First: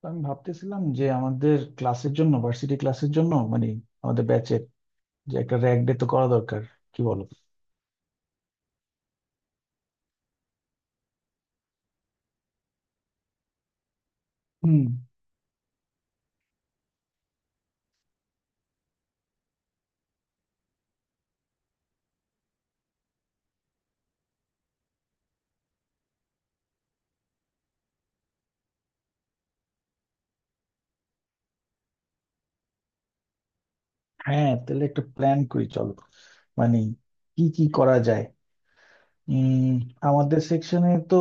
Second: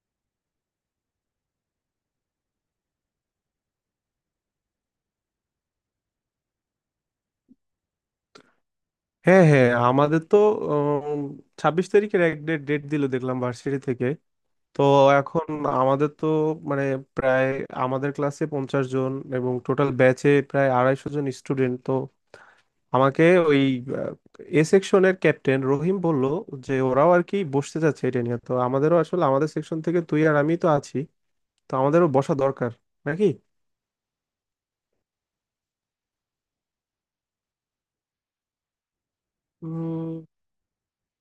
তো আমি ভাবতেছিলাম যে আমাদের ক্লাসের জন্য ভার্সিটি ক্লাসের জন্য মানে আমাদের ব্যাচের যে একটা র্যাগ ডে তো করা দরকার, কি বলো? হ্যাঁ হ্যাঁ আমাদের তো 26 তারিখের এক ডেট ডেট দিল দেখলাম ভার্সিটি থেকে। তো হুম। এখন আমাদের তো মানে প্রায়, আমাদের ক্লাসে 50 জন এবং টোটাল ব্যাচে প্রায় 250 জন স্টুডেন্ট। তো আমাকে ওই এ সেকশনের ক্যাপ্টেন রহিম বলল যে ওরাও আর কি বসতে যাচ্ছে এটা নিয়ে, তো আমাদেরও আসলে, আমাদের সেকশন থেকে তুই আর আমি তো আছি, তো আমাদেরও বসা দরকার নাকি। হ্যাঁ, তাহলে একটা প্ল্যান করি চলো। মানে কি কি করা যায়? উম উম, আমাদের সেকশনে তো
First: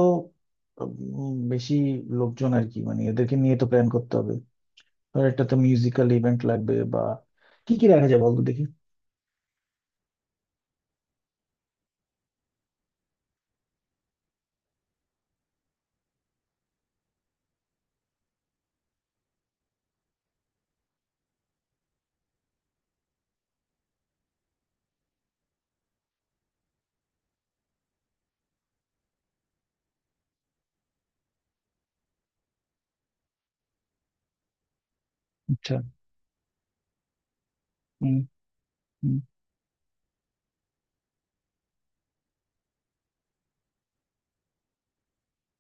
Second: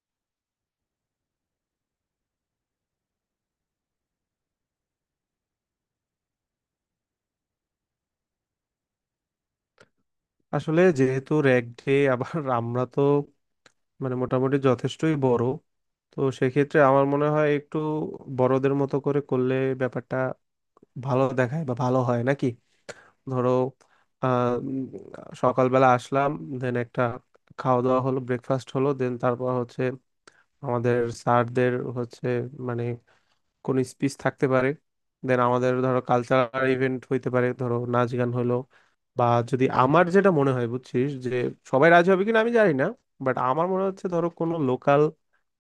বেশি লোকজন আর কি, মানে এদেরকে নিয়ে তো প্ল্যান করতে হবে। ধর একটা তো মিউজিক্যাল ইভেন্ট লাগবে, বা কি কি রাখা যায় বলতো দেখি। আসলে যেহেতু র্যাগ ডে, আবার আমরা তো মানে মোটামুটি যথেষ্টই বড়, তো সেক্ষেত্রে আমার মনে হয় একটু বড়দের মতো করে করলে ব্যাপারটা ভালো দেখায় বা ভালো হয় নাকি। ধরো আহ, উম, সকালবেলা আসলাম, দেন একটা খাওয়া দাওয়া হলো, ব্রেকফাস্ট হলো, দেন তারপর হচ্ছে আমাদের স্যারদের হচ্ছে মানে কোন স্পিচ থাকতে পারে, দেন আমাদের আচ্ছা। ধরো কালচারাল ইভেন্ট হইতে পারে, ধরো নাচ হুম। গান হলো। হুম বা, যদি আমার যেটা মনে হয় বুঝছিস, যে সবাই রাজি হবে কিনা আমি জানি না, বাট আমার মনে হচ্ছে ধরো কোনো লোকাল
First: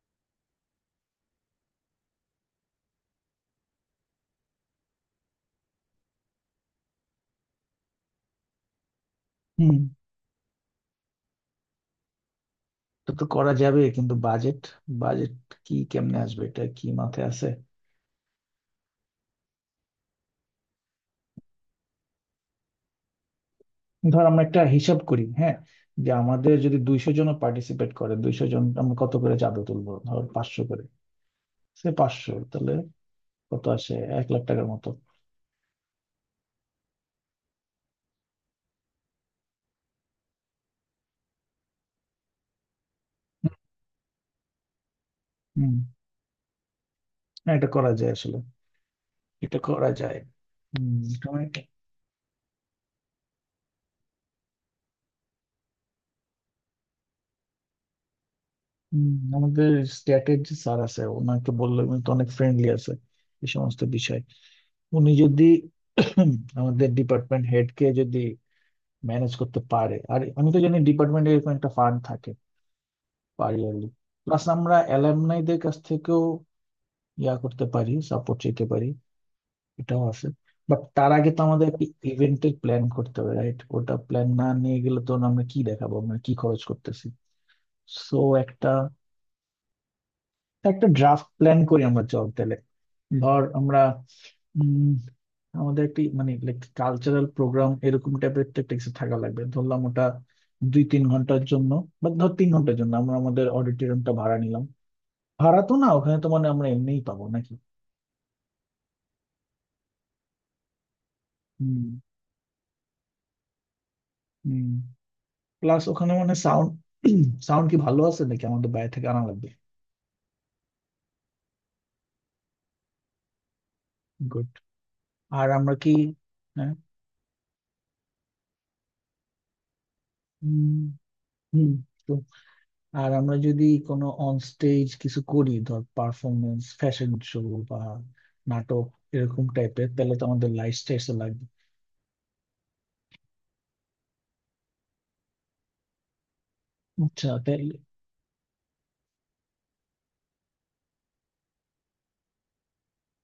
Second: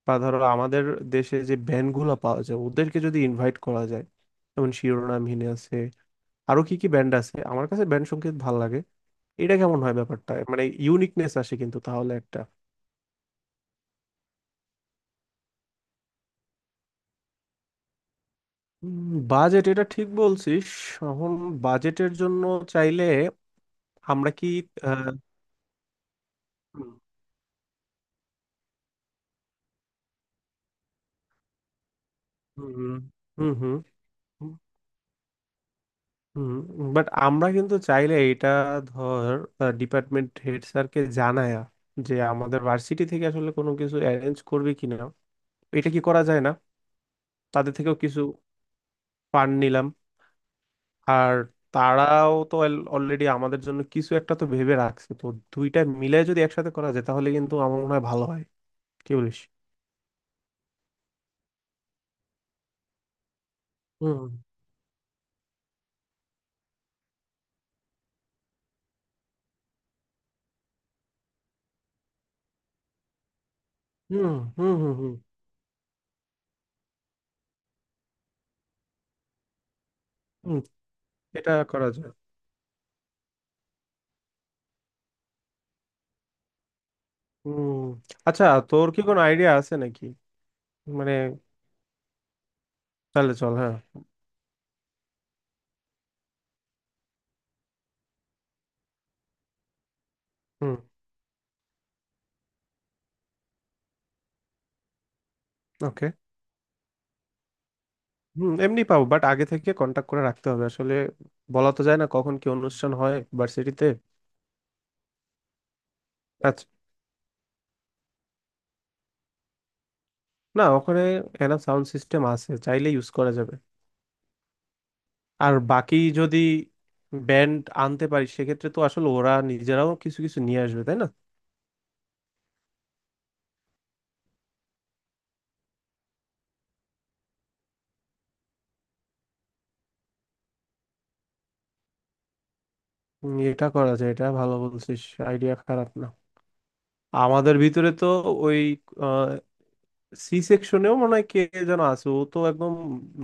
বা ধরো আমাদের দেশে যে ব্যান্ড গুলো পাওয়া যায় ওদেরকে যদি ইনভাইট করা যায়, যেমন শিরোনামহীন আছে, আরো কি কি ব্যান্ড আছে, আমার কাছে ব্যান্ড সংগীত ভাল লাগে। এটা হুম। কেমন হয় ব্যাপারটা, মানে ইউনিকনেস আসে কিন্তু তাহলে একটা। তো তো করা যাবে, কিন্তু বাজেট, বাজেট কি কেমনে আসবে, এটা কি মাথায় আছে? বাজেট, এটা ঠিক বলছিস। এখন বাজেটের জন্য চাইলে ধর আমরা আমরা কি, একটা হিসাব আহ, করি, হ্যাঁ, যে আমাদের যদি 200 জন পার্টিসিপেট করে, 200 জন আমরা কত করে চাঁদা তুলবো, ধর 500 করে। সে 500 তাহলে হুম হুম কত হুম আসে? 1,00,000 টাকার মতো। হুম। বাট আমরা কিন্তু চাইলে এটা, ধর, ডিপার্টমেন্ট হেড স্যারকে জানায়া যে আমাদের ভার্সিটি থেকে আসলে কোনো কিছু অ্যারেঞ্জ করবে কিনা, হম। এটা কি করা যায় না? হ্যাঁ এটা তাদের করা থেকেও যায় কিছু আসলে। ফান্ড এটা নিলাম। করা যায়। হম। আর, তোমার কি- তারাও তো অলরেডি আমাদের জন্য কিছু একটা তো ভেবে রাখছে, তো দুইটা মিলে যদি একসাথে করা যায় তাহলে কিন্তু আমার মনে হয় ভালো হয়, হুম, কি বলিস? আমাদের স্ট্যাটের যে স্যার আছে ওনাকে বললে উনি তো অনেক ফ্রেন্ডলি আছে এই সমস্ত বিষয়। হুম উনি যদি আমাদের ডিপার্টমেন্ট হেড কে যদি ম্যানেজ করতে পারে, আর আমি তো জানি ডিপার্টমেন্টে এরকম একটা ফান্ড থাকে, পারি আর কি। হুম প্লাস হুম আমরা হুম হুম অ্যালামনাইদের কাছ থেকেও ইয়া করতে পারি, সাপোর্ট চাইতে পারি, এটাও আছে। হুম, বাট তার আগে তো এটা আমাদের একটা করা যায়। ইভেন্টের প্ল্যান করতে হবে, রাইট? ওটা প্ল্যান না নিয়ে গেলে তো আমরা কি দেখাবো, আমরা কি খরচ করতেছি। হুম। সো আচ্ছা। একটা তোর কি কোনো আইডিয়া আছে নাকি? একটা মানে, ড্রাফট প্ল্যান করি আমরা, চল তাহলে। তাহলে ধর চল হ্যাঁ। আমরা উম, আমাদের একটি মানে লাইক কালচারাল প্রোগ্রাম এরকম টাইপের তো একটা কিছু থাকা লাগবে, ধরলাম ওটা হুম। 2-3 ঘন্টার জন্য, বা ধর 3 ঘন্টার জন্য আমরা আমাদের অডিটোরিয়ামটা ভাড়া নিলাম। ভাড়া তো না, ওকে। ওখানে তো মানে আমরা এমনিই পাবো নাকি। হুম এমনি পাবো, বাট আগে থেকে কন্টাক্ট করে রাখতে হবে আসলে, বলা হুম। তো যায় না কখন কি অনুষ্ঠান হয় ভার্সিটিতে। হুম প্লাস ওখানে মানে সাউন্ড, সাউন্ড কি ভালো আছে নাকি আমাদের বাইরে থেকে আনা লাগবে? না, ওখানে এনা সাউন্ড সিস্টেম আছে, চাইলে ইউজ করা যাবে। গুড। আর আর আমরা কি, বাকি যদি হ্যাঁ। ব্যান্ড আনতে পারি সেক্ষেত্রে তো আসলে ওরা নিজেরাও কিছু কিছু হুম নিয়ে আসবে, তাই না? হুম। তো আর আমরা যদি কোনো অন স্টেজ কিছু করি, ধর পারফরমেন্স, ফ্যাশন শো, বা নাটক এরকম টাইপের, তাহলে তো আমাদের লাইট স্টেজ লাগবে। এটা করা যায়, এটা ভালো বলছিস, আইডিয়া খারাপ না। আচ্ছা আমাদের তাইলে। ভিতরে তো ওই সি সেকশনেও মনে হয় কে যেন আছে, ও তো একদম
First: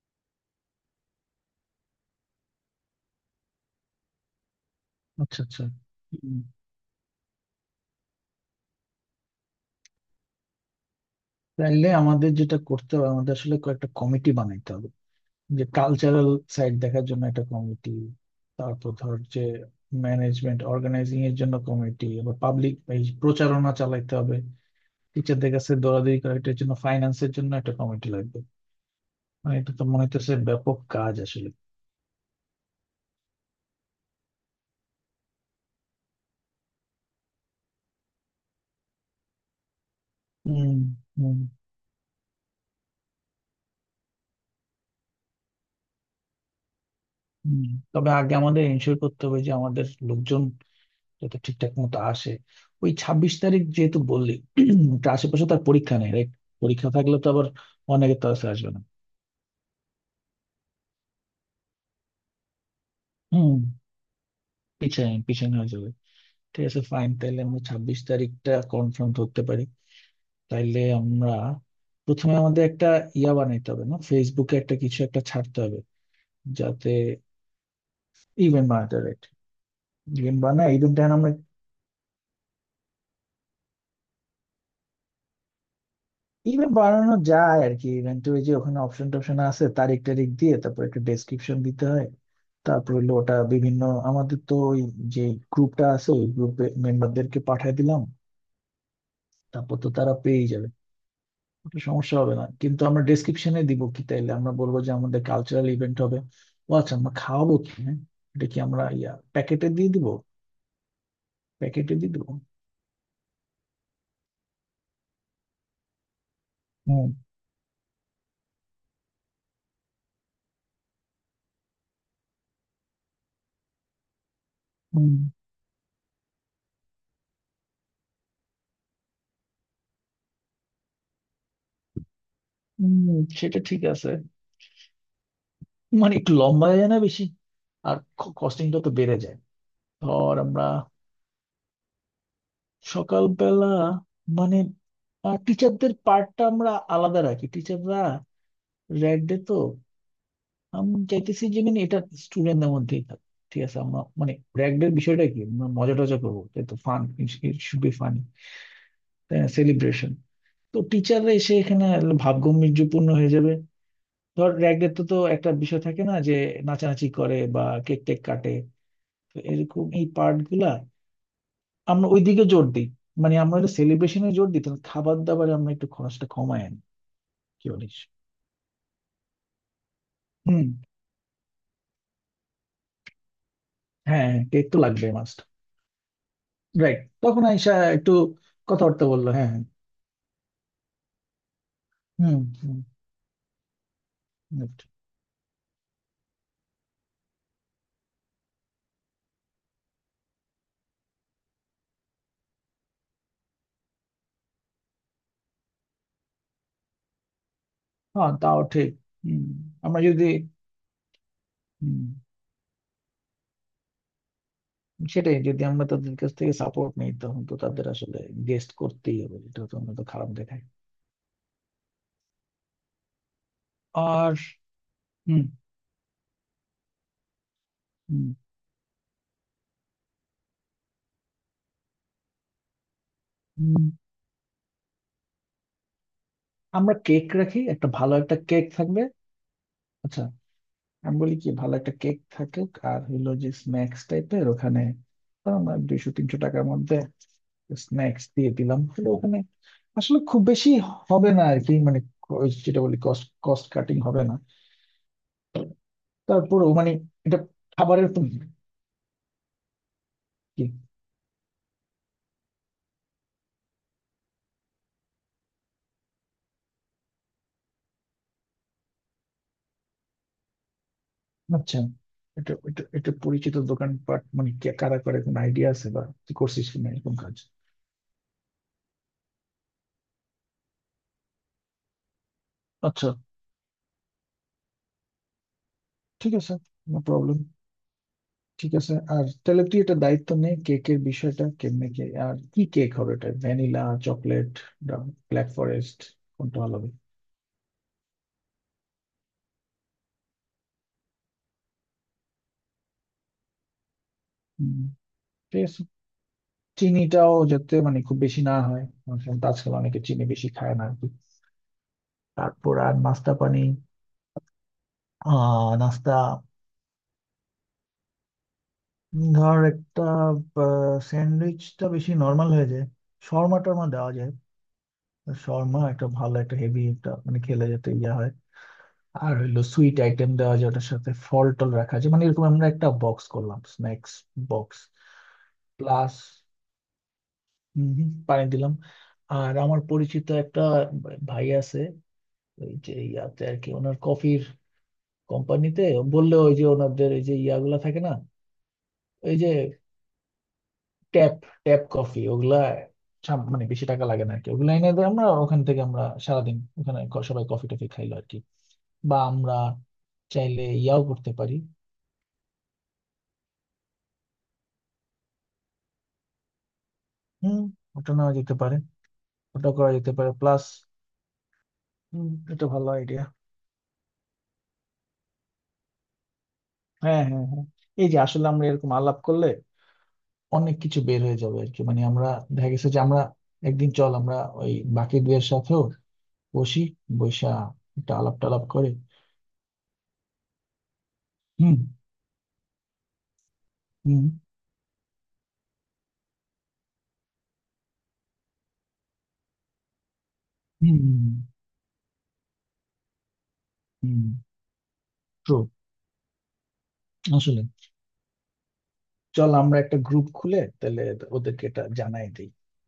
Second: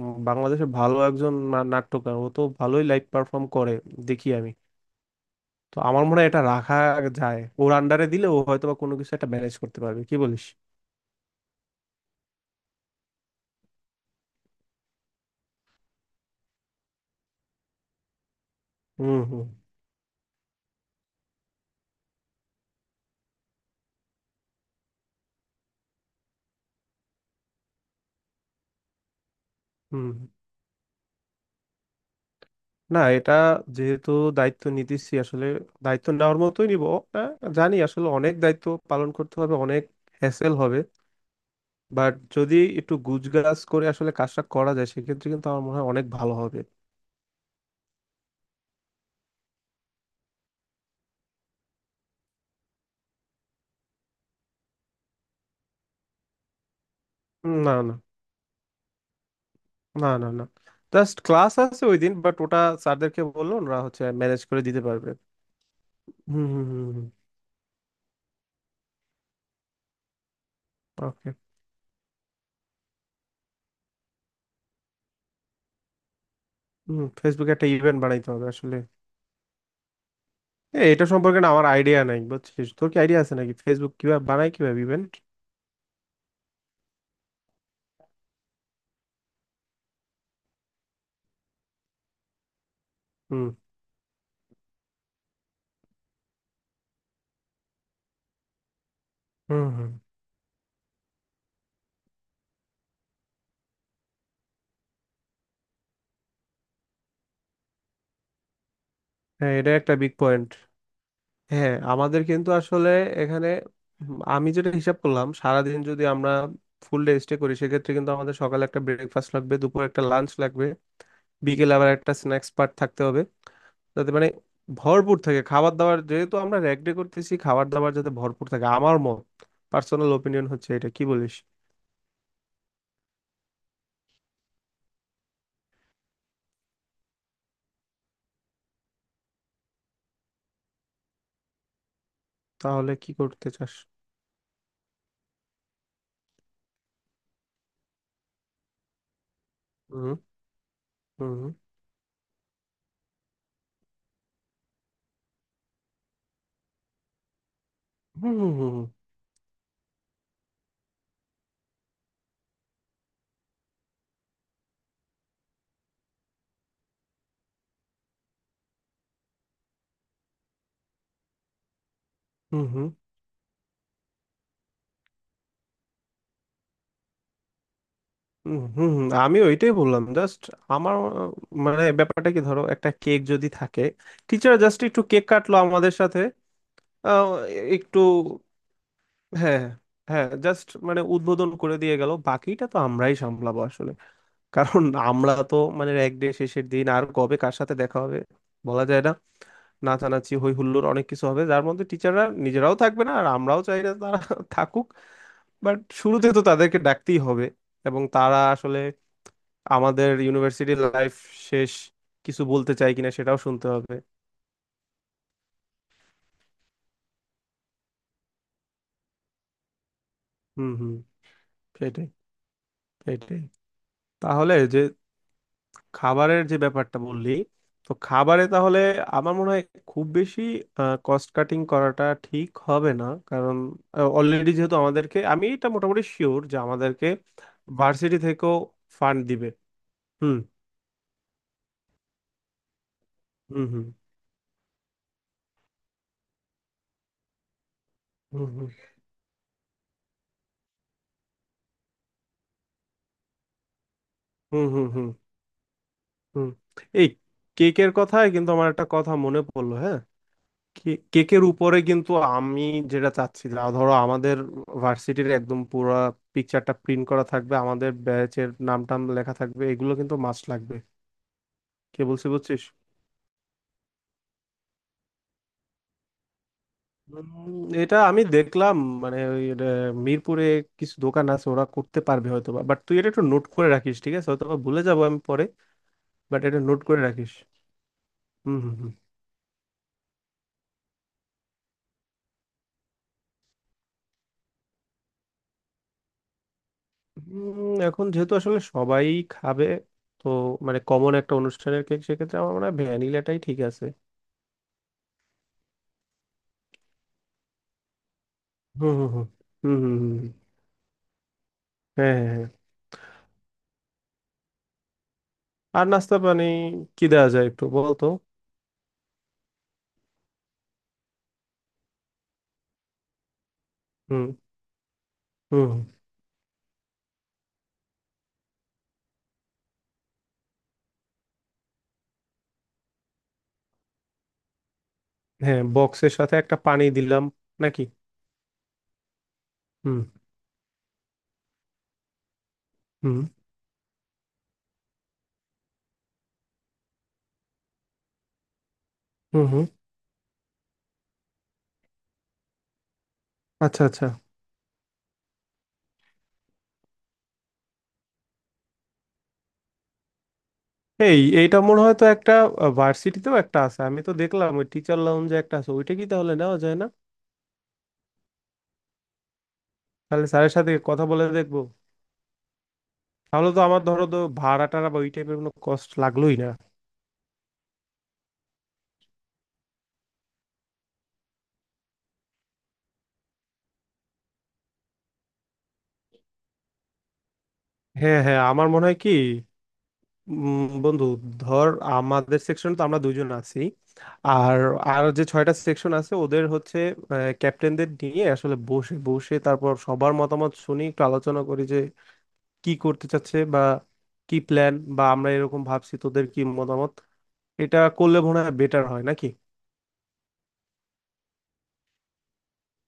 বাংলাদেশের ভালো একজন নাট্যকার, ও তো ভালোই লাইভ পারফর্ম করে, দেখি আমি। আচ্ছা আচ্ছা। তো আমার মনে হয় হুম, এটা রাখা যায়, ওর আন্ডারে দিলে ও হয়তো বা কোনো কিছু একটা ম্যানেজ করতে পারবে, কি বলিস? তাইলে আমাদের যেটা করতে হবে, আমাদের আসলে কয়েকটা কমিটি বানাইতে হবে। যে কালচারাল সাইড দেখার জন্য একটা কমিটি, তারপর হুম ধর যে হুম ম্যানেজমেন্ট অর্গানাইজিং এর জন্য কমিটি, আবার পাবলিক এই প্রচারণা চালাইতে হবে, টিচারদের কাছে দৌড়াদৌড়ি করা, এটার জন্য ফাইন্যান্সের জন্য একটা কমিটি লাগবে। মানে এটা তো মনে হুম। হচ্ছে ব্যাপক কাজ আসলে। না, এটা যেহেতু দায়িত্ব নিতেছি আসলে, দায়িত্ব নেওয়ার মতোই নিব। আহ, জানি আসলে অনেক দায়িত্ব পালন করতে হবে, অনেক হ্যাসেল হুম হবে, হুম বাট যদি একটু গুজগাজ করে আসলে কাজটা করা যায় সেক্ষেত্রে কিন্তু আমার মনে হয় অনেক ভালো হবে। হুম। তবে আগে আমাদের এনশিওর করতে হবে যে আমাদের লোকজন যাতে ঠিকঠাক মতো আসে। ওই 26 তারিখ যেহেতু বললি, ওটা আশেপাশে তার পরীক্ষা নেই রাইট? পরীক্ষা থাকলে তো আবার না না অনেকে তো আসবে না। না, না না, জাস্ট ক্লাস আছে ওই দিন, বাট ওটা স্যারদেরকে বললো হুম। ওরা হচ্ছে ম্যানেজ করে দিতে পারবে। পিছায় পিছায় হয়ে যাবে। হুম হুম ঠিক আছে, হুম। ফাইন তাহলে আমরা 26 তারিখটা কনফার্ম করতে পারি। তাইলে ওকে। আমরা প্রথমে আমাদের একটা ইয়া বানাইতে হবে না, ফেসবুকে একটা কিছু একটা ছাড়তে হবে যাতে। হুম, ফেসবুকে একটা ইভেন্ট বানাইতে হবে ইভেন্ট আসলে। বানাতে হবে, ইভেন্ট বানায় এ, ইভেন্ট এটা আমরা, সম্পর্কে না আমার আইডিয়া নাই বুঝছিস, তোর কি আইডিয়া আছে নাকি ফেসবুক কিভাবে বানায় কিভাবে ইভেন্ট? ইভেন্ট বানানো যায় আর কি। ইভেন্টের ওই যে ওখানে অপশন টপশন আছে, তারিখ টারিখ দিয়ে তারপর একটা ডেসক্রিপশন দিতে হয়। তারপর হলো ওটা হুম বিভিন্ন, আমাদের তো ওই যে গ্রুপটা আছে, ওই গ্রুপে মেম্বারদেরকে পাঠিয়ে দিলাম, হুম তারপর তো হুম। তারা পেয়ে যাবে। ওটা সমস্যা হবে না, কিন্তু আমরা ডেসক্রিপশনে দিব কি, তাইলে আমরা বলবো যে আমাদের কালচারাল ইভেন্ট হবে। ও আচ্ছা, আমরা খাওয়াবো কি, হ্যাঁ? এটা কি আমরা ইয়া হ্যাঁ প্যাকেটে এটা দিয়ে একটা দিব, বিগ পয়েন্ট। হ্যাঁ প্যাকেটে দিয়ে আমাদের দিব? কিন্তু আসলে এখানে, উম, আমি যেটা হিসাব করলাম সারাদিন যদি আমরা ফুল হুম ডে স্টে করি সেক্ষেত্রে কিন্তু আমাদের সকালে একটা ব্রেকফাস্ট লাগবে, দুপুরে একটা লাঞ্চ লাগবে, বিকেলে আবার একটা স্ন্যাক্স পার্ট থাকতে হবে যাতে মানে হুম ভরপুর থাকে খাবার দাবার, যেহেতু আমরা র্যাগ ডে করতেছি খাবার দাবার যাতে ভরপুর থাকে, আমার মত পার্সোনাল ওপিনিয়ন হচ্ছে এটা, কি বলিস? হুম, সেটা ঠিক আছে। মানে একটু লম্বা হয়ে যায় না বেশি? আর কস্টিংটা তো বেড়ে যায়। ধর আমরা তাহলে কি করতে সকালবেলা, চাস? মানে টিচারদের পার্টটা আমরা আলাদা রাখি, টিচাররা র্যাড ডে তো, হুম আমি হুম চাইতেছি হুম যে মানে এটা স্টুডেন্টদের মধ্যেই থাক। ঠিক আছে, আমরা মানে র্যাগডের বিষয়টা কি, আমরা মজা টজা করবো, তাই তো, ফান, শুড বি ফানি। হুম হুম হুম তাই না, সেলিব্রেশন। তো টিচাররা এসে এখানে ভাবগম্ভীর্যপূর্ণ হয়ে যাবে। ধর র্যাগডের তো তো একটা বিষয় থাকে না যে নাচানাচি করে বা কেক টেক কাটে, তো এরকম এই পার্ট গুলা আমরা ওইদিকে হুম জোর দিই। হুম মানে আমরা সেলিব্রেশনে জোর দিই, তাহলে খাবার দাবারে আমরা একটু খরচটা কমায় আনি, কি বলিস? হুম হুম হুম, আমি ওইটাই বললাম জাস্ট। হুম। আমার, আহ, মানে ব্যাপারটা কি, ধরো একটা কেক যদি থাকে, হ্যাঁ টিচার কেক তো জাস্ট একটু লাগবে কেক মাস্ট। কাটলো আমাদের সাথে। রাইট, আহ, তখন আইসা একটু একটু কথাবার্তা বললো, হ্যাঁ হ্যাঁ হ্যাঁ। হ্যাঁ, জাস্ট মানে উদ্বোধন করে দিয়ে গেল, হুম। বাকিটা হুম তো আমরাই সামলাবো আসলে। কারণ right. আমরা তো মানে এক ডে শেষের দিন, আর কবে কার সাথে দেখা হবে বলা যায় না, নাচানাচি হই হুল্লোড় অনেক কিছু হবে যার মধ্যে টিচাররা নিজেরাও থাকবে না, আর আমরাও চাই না তারা থাকুক। বাট শুরুতে তো তাদেরকে ডাকতেই হবে, এবং হ্যাঁ তারা তাও আসলে ঠিক। হুম, আমরা আমাদের যদি, ইউনিভার্সিটি লাইফ শেষ হুম, কিছু বলতে চাই কিনা সেটাও শুনতে হবে। সেটাই, যদি আমরা তাদের কাছ থেকে সাপোর্ট নিই তখন তো তাদের আসলে গেস্ট করতেই হবে, এটা তো আমরা তো খারাপ দেখায়। হুম হুম। সেটাই, সেটাই। আর তাহলে যে হুম খাবারের যে ব্যাপারটা বললি, তো হুম খাবারে তাহলে আমার মনে হয় খুব বেশি কস্ট কাটিং করাটা ঠিক হবে না, কারণ হুম, অলরেডি যেহেতু আমাদেরকে, আমি এটা মোটামুটি শিওর যে আমরা আমাদেরকে কেক রাখি, একটা ভালো ভার্সিটি একটা থেকেও কেক থাকবে। ফান্ড দিবে। আচ্ছা, হুম আমি বলি কি, ভালো একটা কেক থাকুক, আর হইলো যে হুম হুম স্ন্যাক্স টাইপের ওখানে, তো আমরা 200-300 টাকার মধ্যে স্ন্যাক্স হুম দিয়ে হুম দিলাম তাহলে, ওখানে আসলে খুব বেশি হবে না আর কি, মানে যেটা বলি কস্ট কস্ট কাটিং হবে না। হুম হুম হুম হুম। তারপরেও মানে এই এটা কেকের খাবারের তো- কথায় কিন্তু আমার একটা কথা মনে পড়লো, হ্যাঁ, কি? কেকের উপরে কিন্তু আমি যেটা চাচ্ছি যা ধরো আমাদের ভার্সিটির একদম পুরো পিকচারটা প্রিন্ট করা থাকবে, আমাদের ব্যাচের নাম টাম লেখা থাকবে, এগুলো কিন্তু মাস্ট লাগবে, আচ্ছা, কে বলছি এটা বুঝছিস? এটা এটা পরিচিত দোকানপাট মানে কে কারা করে কোনো আইডিয়া আছে বা কি করছিস কিনা এরকম উম, কাজ? এটা আমি দেখলাম, মানে ওই মিরপুরে কিছু দোকান আছে ওরা করতে পারবে হয়তো বা, বাট তুই আচ্ছা, এটা একটু নোট করে রাখিস ঠিক আছে, হয়তো বা ভুলে যাবো আমি পরে। ঠিক বাট আছে। এটা নোট নো করে রাখিস। প্রবলেম। হুম ঠিক হুম হুম। আছে, আর তাহলে তুই এটা দায়িত্ব নে কেকের বিষয়টা, কেমনে কে আর কি কেক হবে, এটা ভ্যানিলা, চকলেট, ব্ল্যাক ফরেস্ট, কোনটা ভালো হবে। এখন যেহেতু আসলে সবাই খাবে, তো মানে কমন একটা অনুষ্ঠানের কেক, সেক্ষেত্রে আমার মনে হয় ভ্যানিলাটাই ঠিক আছে। হুম, ঠিক আছে। চিনিটাও যাতে মানে খুব বেশি না হয়, হুম হুম হুম কারণ আজকাল হুম হুম অনেকে হুম, চিনি হুম। বেশি খায় না আর কি। হ্যাঁ হ্যাঁ হ্যাঁ। তারপর আর নাস্তা পানি, আর নাস্তা। নাস্তা পানি কি দেওয়া যায় একটু বলতো। ধর একটা স্যান্ডউইচটা বেশি নর্মাল হয়ে যায়, শর্মা টর্মা দেওয়া হুম যায়। তো হুম শর্মা হুম। একটা ভালো, একটা হেভি একটা মানে খেলে যেতে ইয়ে হয়। আর হইলো সুইট আইটেম দেওয়া যায় ওটার সাথে, ফল টল রাখা আছে, মানে এরকম আমরা একটা বক্স করলাম, স্ন্যাক্স বক্স হ্যাঁ বক্সের প্লাস সাথে একটা পানি দিলাম নাকি? পানি দিলাম। আর আমার হুম পরিচিত একটা ভাই আছে ওই যে হুম ইয়াতে আর কি, ওনার কফির কোম্পানিতে, বললে ওই যে ওনাদের ওই যে ইয়াগুলা থাকে না, ওই হুম যে হুম। ট্যাপ, ট্যাপ কফি, ওগুলা মানে আচ্ছা বেশি টাকা আচ্ছা। লাগে না আর কি, ওগুলা এনে দেয়, আমরা ওখান থেকে আমরা সারাদিন ওখানে সবাই কফি টফি খাইলো আর কি। বা আমরা চাইলে ইয়াও এই করতে পারি। এইটা মনে হয় তো একটা, ভার্সিটিতেও একটা আছে, আমি তো দেখলাম ওই টিচার লাউঞ্জে একটা আছে, ওইটা কি তাহলে নেওয়া যায় না? হুম, ওটা নেওয়া যেতে পারে, ওটা করা যেতে তাহলে পারে স্যারের প্লাস। সাথে কথা বলে দেখবো। হুম, এটা ভালো আইডিয়া। তাহলে তো আমার ধরো তো ভাড়া টাড়া বা ওই টাইপের কোনো কষ্ট লাগলোই না। হ্যাঁ হ্যাঁ হ্যাঁ। এই যে আসলে আমরা এরকম আলাপ করলে অনেক কিছু বের হয়ে যাবে আর কি, মানে আমরা দেখা গেছে যে আমরা একদিন চল আমরা ওই বাকি দুয়ের সাথেও বসি, বৈশা একটা হ্যাঁ আলাপ হ্যাঁ টালাপ আমার মনে করে। হয় কি, বন্ধু ধর হুম আমাদের সেকশন তো আমরা দুজন আছি, হুম আর, আর যে ছয়টা সেকশন আছে ওদের হচ্ছে ক্যাপ্টেনদের নিয়ে আসলে বসে বসে তারপর সবার মতামত শুনি হুম একটু আলোচনা করি যে কি করতে চাচ্ছে বা হুম কি প্ল্যান, বা আমরা ট্রু, এরকম ভাবছি তোদের কি মতামত, আসলে এটা করলে মনে হয় বেটার হয় নাকি? চল আমরা একটা গ্রুপ খুলে তাহলে, ওদেরকে এটা জানাই দিই।